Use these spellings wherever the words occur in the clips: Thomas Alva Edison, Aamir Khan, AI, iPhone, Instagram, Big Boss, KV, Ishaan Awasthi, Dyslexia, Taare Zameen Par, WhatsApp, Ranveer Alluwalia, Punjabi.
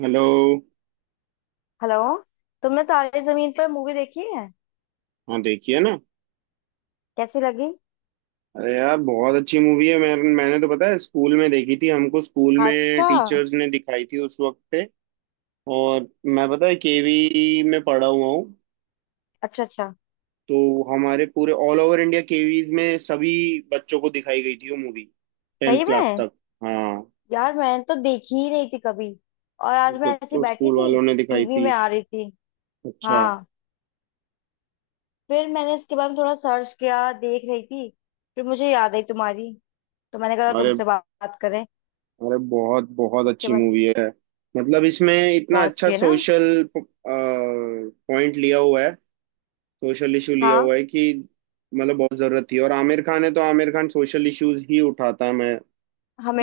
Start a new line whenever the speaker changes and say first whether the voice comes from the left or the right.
right: Hello.
left: Hello. तुमने Taare Zameen Par movie देखी है?
right: हाँ, देखिए ना।
left: कैसी लगी?
right: अरे यार, बहुत अच्छी मूवी है। मैंने तो, पता है, स्कूल में देखी थी। हमको स्कूल में
left: अच्छा
right: टीचर्स ने दिखाई थी उस वक्त पे। और मैं, पता है, केवी में पढ़ा हुआ हूँ।
left: अच्छा अच्छा।
right: तो हमारे पूरे ऑल ओवर इंडिया केवीज में सभी बच्चों को दिखाई गई थी वो मूवी, टेंथ
left: सही
right: क्लास
left: में?
right: तक। हाँ।
left: यार मैंने तो देखी ही नहीं थी कभी। और आज
right: मेरे को
left: मैं ऐसी
right: तो
left: बैठी
right: स्कूल
left: थी,
right: वालों ने दिखाई
left: टीवी
right: थी।
left: में आ रही थी।
right: अच्छा।
left: हाँ। फिर मैंने इसके बारे में थोड़ा सर्च किया, देख रही थी। फिर मुझे याद आई तुम्हारी। तो मैंने कहा
right: अरे,
left: तुमसे बात बात करें
right: अरे बहुत बहुत
left: इसके
right: अच्छी
left: बारे में।
right: मूवी है। मतलब, इसमें इतना
left: बहुत
right: अच्छा
left: अच्छी है ना।
right: सोशल पॉइंट लिया हुआ है, सोशल इशू लिया
left: हाँ,
right: हुआ है कि, मतलब, बहुत जरूरत थी। और आमिर खान है तो आमिर खान सोशल इश्यूज ही उठाता है। मैं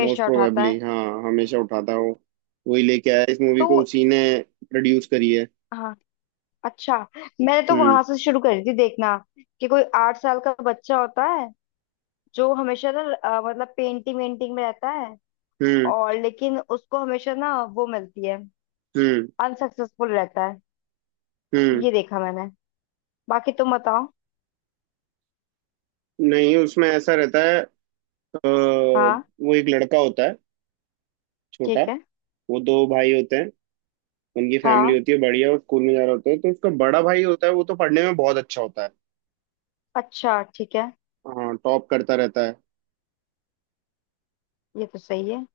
right: मोस्ट
left: उठाता है।
right: प्रोबेबली, हाँ, हमेशा उठाता है वो। वही लेके आया है इस मूवी
left: तो।
right: को, उसी ने प्रोड्यूस करी है।
left: हाँ। अच्छा, मैंने तो
right: हम्म।
left: वहां से शुरू करी थी देखना कि कोई 8 साल का बच्चा होता है जो हमेशा ना मतलब पेंटिंग वेंटिंग में रहता है
right: हम्म।
left: और लेकिन उसको हमेशा ना वो मिलती है,
right: हम्म।
left: अनसक्सेसफुल रहता है।
right: हम्म।
left: ये देखा मैंने, बाकी तुम बताओ।
right: नहीं, उसमें ऐसा रहता है
left: हाँ।
right: वो एक लड़का होता है, छोटा।
left: ठीक है।
right: वो दो भाई होते हैं। उनकी फैमिली
left: हाँ।
right: होती है बढ़िया। वो स्कूल में जा रहा होता है तो उसका बड़ा भाई होता है, वो तो पढ़ने में बहुत अच्छा होता है।
left: अच्छा ठीक है।
right: हाँ, टॉप करता रहता है
left: ये तो सही है।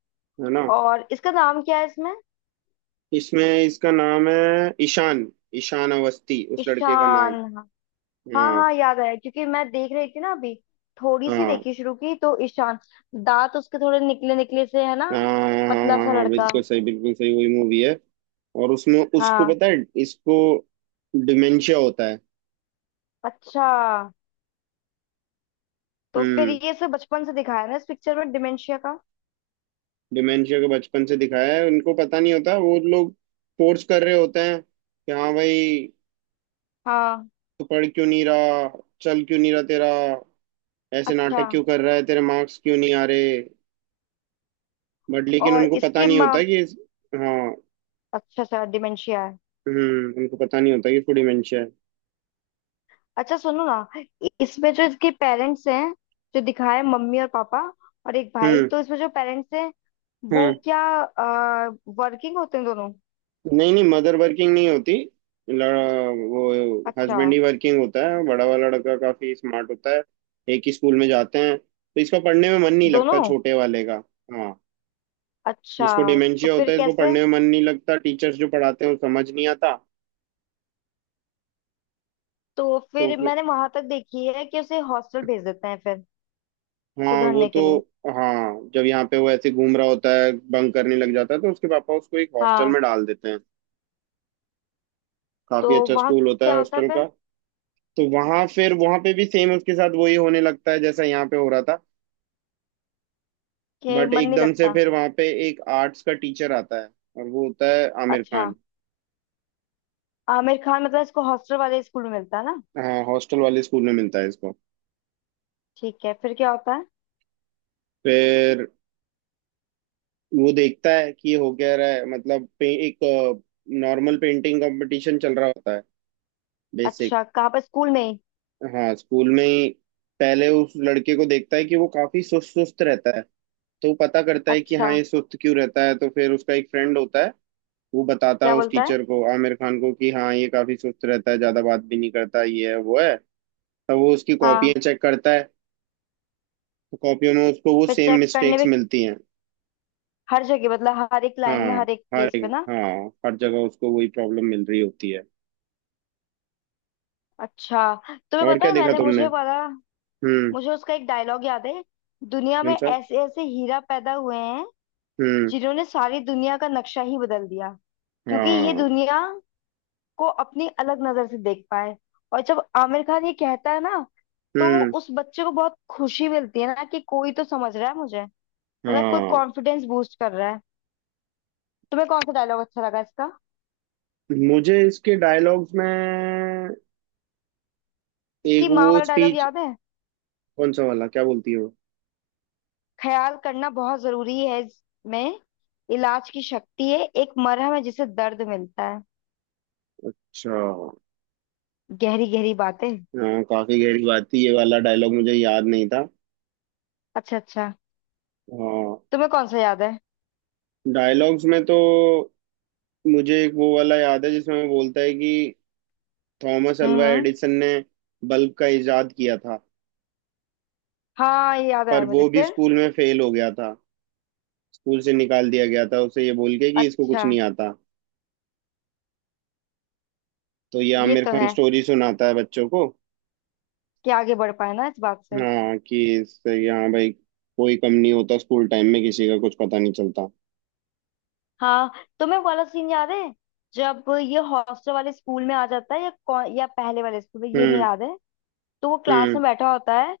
right: है ना।
left: और इसका नाम क्या है इसमें?
right: इसमें इसका नाम है ईशान। ईशान अवस्थी उस लड़के का
left: ईशान,
right: नाम।
left: हाँ। हाँ
right: हाँ
left: हाँ, याद आया क्योंकि मैं देख रही थी ना अभी। थोड़ी सी
right: हाँ।
left: देखी शुरू की, तो ईशान दांत उसके थोड़े निकले निकले से है ना।
right: हाँ हाँ।
left: पतला
right: हाँ
left: सा
right: हाँ,
left: लड़का।
right: बिल्कुल सही, बिल्कुल सही, वही मूवी है। और उसमें उसको,
left: हाँ।
right: पता है, इसको डिमेंशिया होता है।
left: अच्छा, तो फिर
right: हम्म,
left: ये सब बचपन से दिखाया ना इस पिक्चर में डिमेंशिया का।
right: डिमेंशिया के बचपन से दिखाया है। उनको पता नहीं होता, वो लोग फोर्स कर रहे होते हैं कि हाँ भाई,
left: हाँ।
right: तू पढ़ क्यों नहीं रहा, चल क्यों नहीं रहा तेरा, ऐसे
left: अच्छा,
right: नाटक क्यों कर रहा है, तेरे मार्क्स क्यों नहीं आ रहे। बट लेकिन
left: और
right: उनको पता
left: इसके
right: नहीं होता
left: माँ?
right: कि हाँ।
left: अच्छा अच्छा, डिमेंशिया है।
right: हम्म, उनको पता नहीं होता कि उसको डिमेंशिया है।
left: अच्छा सुनो ना, इसमें जो इसके पेरेंट्स हैं, जो दिखाए मम्मी और पापा, और एक भाई,
right: हम्म।
left: तो इसमें जो पेरेंट्स हैं वो
right: हम्म।
left: क्या, वर्किंग होते हैं दोनों?
right: नहीं नहीं, मदर वर्किंग नहीं होती। लड़ा, वो
left: अच्छा,
right: हस्बैंड ही वर्किंग होता है। बड़ा वाला लड़का काफी स्मार्ट होता है। एक ही स्कूल में जाते हैं तो इसका पढ़ने में मन नहीं लगता,
left: दोनों।
right: छोटे वाले का। हाँ,
left: अच्छा,
right: जिसको
left: तो
right: डिमेंशिया
left: फिर
right: होता है इसको
left: कैसे?
right: पढ़ने में मन नहीं लगता, टीचर्स जो पढ़ाते हैं वो समझ नहीं आता।
left: तो
right: तो
left: फिर
right: फिर,
left: मैंने वहां तक देखी है कि उसे हॉस्टल भेज देते हैं फिर,
right: हाँ वो
left: सुधरने
right: तो,
left: के लिए।
right: हाँ जब यहाँ पे वो ऐसे घूम रहा होता है, बंक करने लग जाता है, तो उसके पापा उसको एक हॉस्टल
left: हाँ।
right: में डाल देते हैं।
left: तो
right: काफी अच्छा
left: वहां
right: स्कूल होता है
left: क्या होता है
right: हॉस्टल का।
left: फिर?
right: तो वहां फिर वहां पे भी सेम उसके साथ वही होने लगता है जैसा यहाँ पे हो रहा था।
left: कि
right: बट
left: मन नहीं
right: एकदम से
left: लगता।
right: फिर वहां पे एक आर्ट्स का टीचर आता है, और वो होता है आमिर
left: अच्छा।
right: खान।
left: आमिर खान मतलब इसको हॉस्टल वाले स्कूल में मिलता है ना।
right: हाँ, हॉस्टल वाले स्कूल में मिलता है इसको।
left: ठीक है, फिर क्या होता है?
right: फिर वो देखता है कि ये हो क्या रहा है। मतलब एक नॉर्मल पेंटिंग कंपटीशन चल रहा होता है, बेसिक।
left: अच्छा, कहाँ पर, स्कूल में ही?
right: हाँ, स्कूल में ही पहले उस लड़के को देखता है कि वो काफी सुस्त सुस्त रहता है। तो वो पता करता है कि
left: अच्छा
right: हाँ ये सुस्त क्यों रहता है। तो फिर उसका एक फ्रेंड होता है, वो बताता है
left: क्या
right: उस
left: बोलता है?
right: टीचर को, आमिर खान को कि हाँ, ये काफी सुस्त रहता है, ज्यादा बात भी नहीं करता, ये है वो है। तब वो उसकी
left: हाँ।
right: कॉपियां चेक करता है। तो कॉपियों में उसको वो
left: फिर
right: सेम
left: चेक करने
right: मिस्टेक्स
left: भी।
right: मिलती हैं।
left: हर जगह मतलब हर एक लाइन में
right: हाँ।
left: हर एक
right: हर
left: प्लेस पे ना।
right: हाँ, हर जगह उसको वही प्रॉब्लम मिल रही होती है।
left: अच्छा। तुम्हें
right: और
left: पता
right: क्या
left: है,
right: देखा
left: मैंने मुझे
right: तुमने।
left: वाला,
right: हम्म।
left: मुझे उसका एक डायलॉग याद है। दुनिया में
right: कौन सा।
left: ऐसे ऐसे हीरा पैदा हुए हैं
right: हम्म।
left: जिन्होंने सारी दुनिया का नक्शा ही बदल दिया, क्योंकि ये
right: हाँ।
left: दुनिया को अपनी अलग नजर से देख पाए। और जब आमिर खान ये कहता है ना, तो
right: हम्म।
left: उस बच्चे को बहुत खुशी मिलती है ना, कि कोई तो समझ रहा है मुझे, मतलब कोई
right: हाँ,
left: कॉन्फिडेंस बूस्ट कर रहा है। तुम्हें कौन सा डायलॉग अच्छा लगा इसका?
right: मुझे इसके डायलॉग्स में एक
left: इसकी माँ
right: वो
left: वाला डायलॉग
right: स्पीच।
left: याद है।
right: कौन सा वाला, क्या बोलती है वो।
left: ख्याल करना बहुत जरूरी है इसमें। इलाज की शक्ति है, एक मरहम है जिसे दर्द मिलता है।
right: अच्छा।
left: गहरी गहरी बातें।
right: हाँ, काफी गहरी बात थी, ये वाला डायलॉग मुझे याद नहीं था।
left: अच्छा अच्छा।
right: हाँ।
left: तुम्हें कौन सा याद है?
right: डायलॉग्स में तो मुझे एक वो वाला याद है जिसमें वो बोलता है कि थॉमस अल्वा
left: हम्म।
right: एडिसन ने बल्ब का इजाद किया था,
left: हाँ, ये याद आया
right: पर
left: मुझे
right: वो भी
left: फिर।
right: स्कूल में फेल हो गया था, स्कूल से निकाल दिया गया था उसे, ये बोल के कि इसको
left: अच्छा।
right: कुछ नहीं आता। तो ये
left: ये
right: आमिर
left: तो
right: खान
left: है,
right: स्टोरी सुनाता है बच्चों को।
left: कि आगे बढ़ पाए ना इस बात से।
right: हाँ, कि इससे यहाँ भाई कोई कम नहीं होता, स्कूल टाइम में किसी का कुछ पता नहीं चलता।
left: हाँ। तुम्हें वो वाला सीन याद है, जब ये हॉस्टल वाले स्कूल में आ जाता है, या कौन, या पहले वाले स्कूल में, ये नहीं
right: हम्म।
left: याद है। तो वो क्लास
right: हम्म।
left: में बैठा होता है,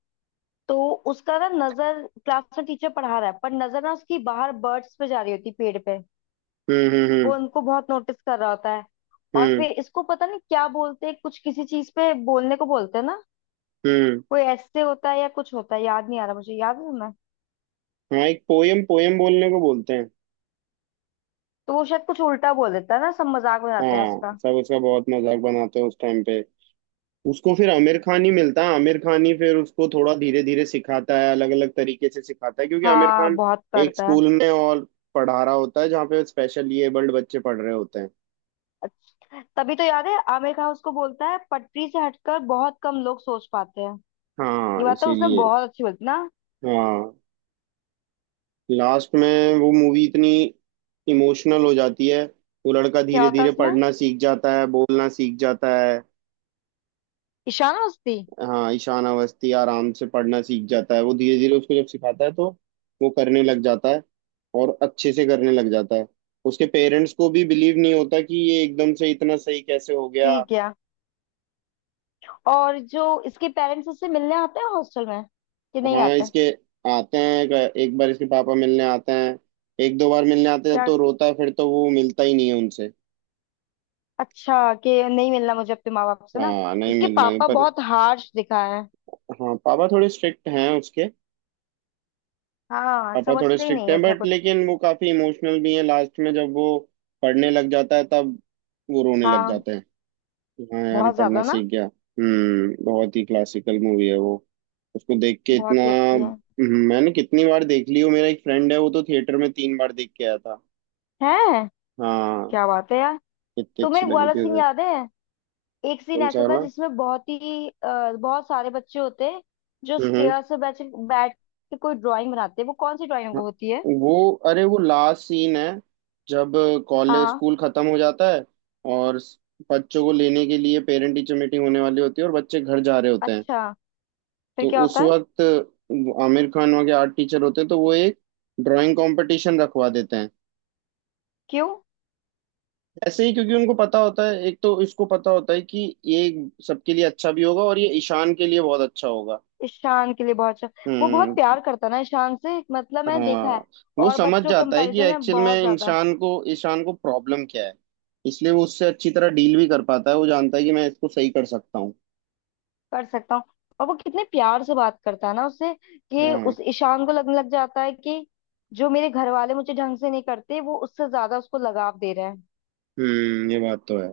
left: तो उसका ना नजर, क्लास में टीचर पढ़ा रहा है पर नजर ना उसकी बाहर बर्ड्स पे जा रही होती है, पेड़ पे।
right: हम्म।
left: वो
right: हम्म।
left: उनको बहुत नोटिस कर रहा होता है। और
right: हम्म।
left: फिर इसको पता नहीं क्या बोलते हैं, कुछ किसी चीज पे बोलने को बोलते हैं ना,
right: हम्म। हम्म।
left: कोई ऐसे होता है या कुछ होता है, याद नहीं आ रहा, मुझे याद है तुम्हें?
right: हाँ, एक पोयम पोयम बोलने को बोलते हैं।
left: तो वो शायद कुछ उल्टा बोल देता है ना, सब मजाक बनाते हैं
right: हाँ,
left: उसका।
right: सब उसका बहुत मजाक बनाते हैं उस टाइम पे। उसको फिर आमिर खान ही मिलता है। आमिर खान ही फिर उसको थोड़ा धीरे धीरे सिखाता है, अलग अलग तरीके से सिखाता है, क्योंकि आमिर
left: हाँ
right: खान
left: बहुत
right: एक
left: करता है।
right: स्कूल में और पढ़ा रहा होता है जहाँ पे स्पेशली एबल्ड बच्चे पढ़ रहे होते हैं।
left: अच्छा तभी तो याद है, आमिर खान उसको बोलता है पटरी से हटकर बहुत कम लोग सोच पाते हैं। ये
right: हाँ,
left: बात तो उसने
right: इसीलिए।
left: बहुत अच्छी बोली थी ना।
right: हाँ, लास्ट में वो मूवी इतनी इमोशनल हो जाती है। वो लड़का
left: क्या
right: धीरे
left: होता है
right: धीरे
left: उसमें,
right: पढ़ना सीख जाता है, बोलना सीख जाता है।
left: ईशान अवस्थी?
right: हाँ, ईशान अवस्थी आराम से पढ़ना सीख जाता है। वो धीरे धीरे उसको जब सिखाता है तो वो करने लग जाता है, और अच्छे से करने लग जाता है। उसके पेरेंट्स को भी बिलीव नहीं होता कि ये एकदम से इतना सही कैसे हो गया।
left: ठीक है। और जो इसके पेरेंट्स उससे मिलने आते हैं हॉस्टल में, कि नहीं
right: हाँ,
left: आते?
right: इसके आते हैं। एक बार इसके पापा मिलने आते हैं, एक दो बार मिलने आते हैं
left: क्या?
right: तो रोता है, फिर तो वो मिलता ही नहीं है उनसे।
left: अच्छा, कि नहीं मिलना मुझे अपने माँ बाप से ना।
right: हाँ, नहीं
left: इसके
right: मिलना ही,
left: पापा
right: पर।
left: बहुत हार्श दिखा है।
right: हाँ, पापा थोड़े स्ट्रिक्ट हैं उसके।
left: हाँ,
right: पापा थोड़े
left: समझते ही
right: स्ट्रिक्ट
left: नहीं है
right: हैं,
left: इसमें
right: बट
left: कुछ।
right: लेकिन वो काफी इमोशनल भी हैं। लास्ट में जब वो पढ़ने लग जाता है तब वो रोने लग
left: हाँ।
right: जाते हैं कि हाँ यार, ये
left: बहुत
right: पढ़ना
left: ज्यादा ना।
right: सीख गया। हम्म, बहुत ही क्लासिकल मूवी है वो। उसको देख के इतना,
left: बहुत ही अच्छी है।
right: मैंने कितनी बार देख ली हूँ। मेरा एक फ्रेंड है, वो तो थिएटर में 3 बार देख के आया था।
left: है।
right: हाँ,
left: क्या बात है यार।
right: कितनी अच्छी
left: तुम्हें
right: लगी
left: ग्वाला
right: थी
left: सिंह
right: उसे।
left: याद है? एक सीन
right: कौन
left: ऐसा
right: सा
left: था
right: वाला।
left: जिसमें बहुत ही बहुत सारे बच्चे होते हैं, जो
right: हम्म।
left: स्टेयर से बैठ बैठ के कोई ड्राइंग बनाते हैं। वो कौन सी ड्राइंग
right: हाँ,
left: होती है?
right: वो अरे वो लास्ट सीन है जब
left: हाँ
right: कॉलेज
left: हाँ।
right: स्कूल खत्म हो जाता है, और बच्चों को लेने के लिए पेरेंट टीचर मीटिंग होने वाली होती है और बच्चे घर जा रहे होते हैं।
left: अच्छा, फिर
right: तो
left: क्या
right: उस
left: होता है?
right: वक्त आमिर खान वहाँ के आर्ट टीचर होते हैं, तो वो एक ड्राइंग कंपटीशन रखवा देते हैं।
left: क्यों?
right: ऐसे ही, क्योंकि उनको पता होता है, एक तो इसको पता होता है कि ये सबके लिए अच्छा भी होगा और ये ईशान के लिए बहुत अच्छा होगा।
left: ईशान के लिए बहुत अच्छा। वो बहुत
right: हम्म।
left: प्यार करता है ना ईशान से, मतलब मैंने
right: हाँ,
left: देखा है।
right: वो
left: और
right: समझ
left: बच्चों
right: जाता है कि
left: कंपैरिजन में
right: एक्चुअल
left: बहुत
right: में
left: ज्यादा।
right: इंसान को प्रॉब्लम क्या है। इसलिए वो उससे अच्छी तरह डील भी कर पाता है, वो जानता है कि मैं इसको सही कर सकता हूँ।
left: कर सकता हूँ। और वो कितने प्यार से बात करता है ना उससे, कि
right: हाँ।
left: उस ईशान को लगने लग जाता है कि जो मेरे घर वाले मुझे ढंग से नहीं करते, वो उससे ज्यादा उसको लगाव दे रहे हैं।
right: हम्म, ये बात तो है।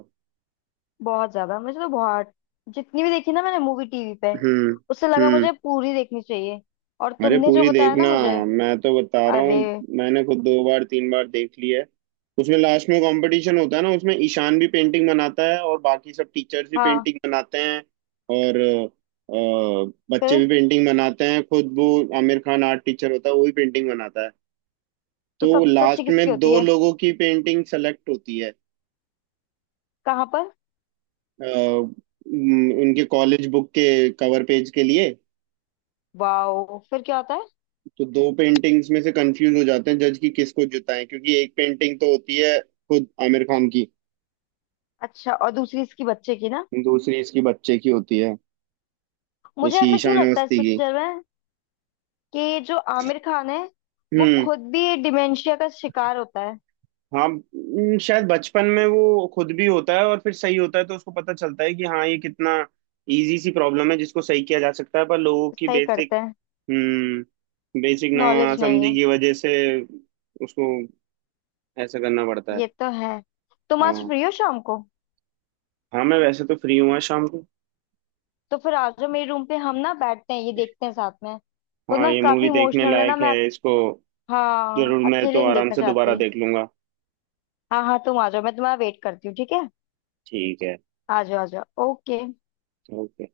left: बहुत ज्यादा, मुझे तो बहुत, जितनी भी देखी ना मैंने मूवी टीवी पे,
right: हम्म।
left: उससे लगा
right: हम्म।
left: मुझे पूरी देखनी चाहिए। और
right: अरे,
left: तुमने जो
right: पूरी
left: बताया ना
right: देखना।
left: मुझे।
right: मैं तो बता रहा हूँ,
left: अरे।
right: मैंने खुद 2 बार 3 बार देख ली है। उसमें लास्ट में कंपटीशन होता है ना, उसमें ईशान भी पेंटिंग बनाता है और बाकी सब टीचर्स भी
left: हाँ।
right: पेंटिंग बनाते हैं। और बच्चे
left: फिर
right: भी पेंटिंग बनाते हैं, खुद वो। आमिर खान आर्ट टीचर होता है, वो भी पेंटिंग बनाता है।
left: तो
right: तो
left: सबसे अच्छी
right: लास्ट
left: किसकी
right: में
left: होती
right: दो
left: है?
right: लोगों की पेंटिंग सेलेक्ट होती है,
left: कहाँ पर?
right: उनके कॉलेज बुक के कवर पेज के लिए।
left: वाओ, फिर क्या होता है?
right: तो दो पेंटिंग्स में से कंफ्यूज हो जाते हैं जज, कि किसको जिताएं, क्योंकि एक पेंटिंग तो होती है खुद आमिर खान की,
left: अच्छा, और दूसरी इसकी बच्चे की ना।
right: दूसरी इसकी बच्चे की होती है,
left: मुझे
right: इसकी
left: ऐसा क्यों
right: ईशान
left: लगता है इस
right: अवस्थी की।
left: पिक्चर में, कि जो आमिर खान है वो
right: हम्म।
left: खुद भी डिमेंशिया का शिकार होता है?
right: हाँ, शायद बचपन में वो खुद भी होता है और फिर सही होता है तो उसको पता चलता है कि हाँ, ये कितना इजी सी प्रॉब्लम है जिसको सही किया जा सकता है, पर लोगों की
left: सही
right: बेसिक,
left: करते हैं।
right: हम्म, बेसिक
left: नॉलेज नहीं
right: नासमझी
left: है।
right: की वजह से उसको ऐसा करना पड़ता
left: ये
right: है।
left: तो है। तुम आज
right: हाँ।
left: फ्री हो शाम को?
right: हाँ, मैं वैसे तो फ्री हूँ आज शाम को।
left: तो फिर आ जाओ मेरे रूम पे, हम ना बैठते हैं ये देखते हैं साथ में। तो
right: हाँ,
left: ना
right: ये
left: काफी
right: मूवी देखने
left: इमोशनल है ना
right: लायक है
left: मैं,
right: इसको।
left: हाँ,
right: जरूर, मैं तो
left: अकेले नहीं
right: आराम
left: देखना
right: से दोबारा
left: चाहती।
right: देख लूंगा।
left: हाँ हाँ, तुम आ जाओ, मैं तुम्हारा वेट करती हूँ, ठीक है।
right: ठीक है।
left: आ जाओ आ जाओ, ओके।
right: ओके।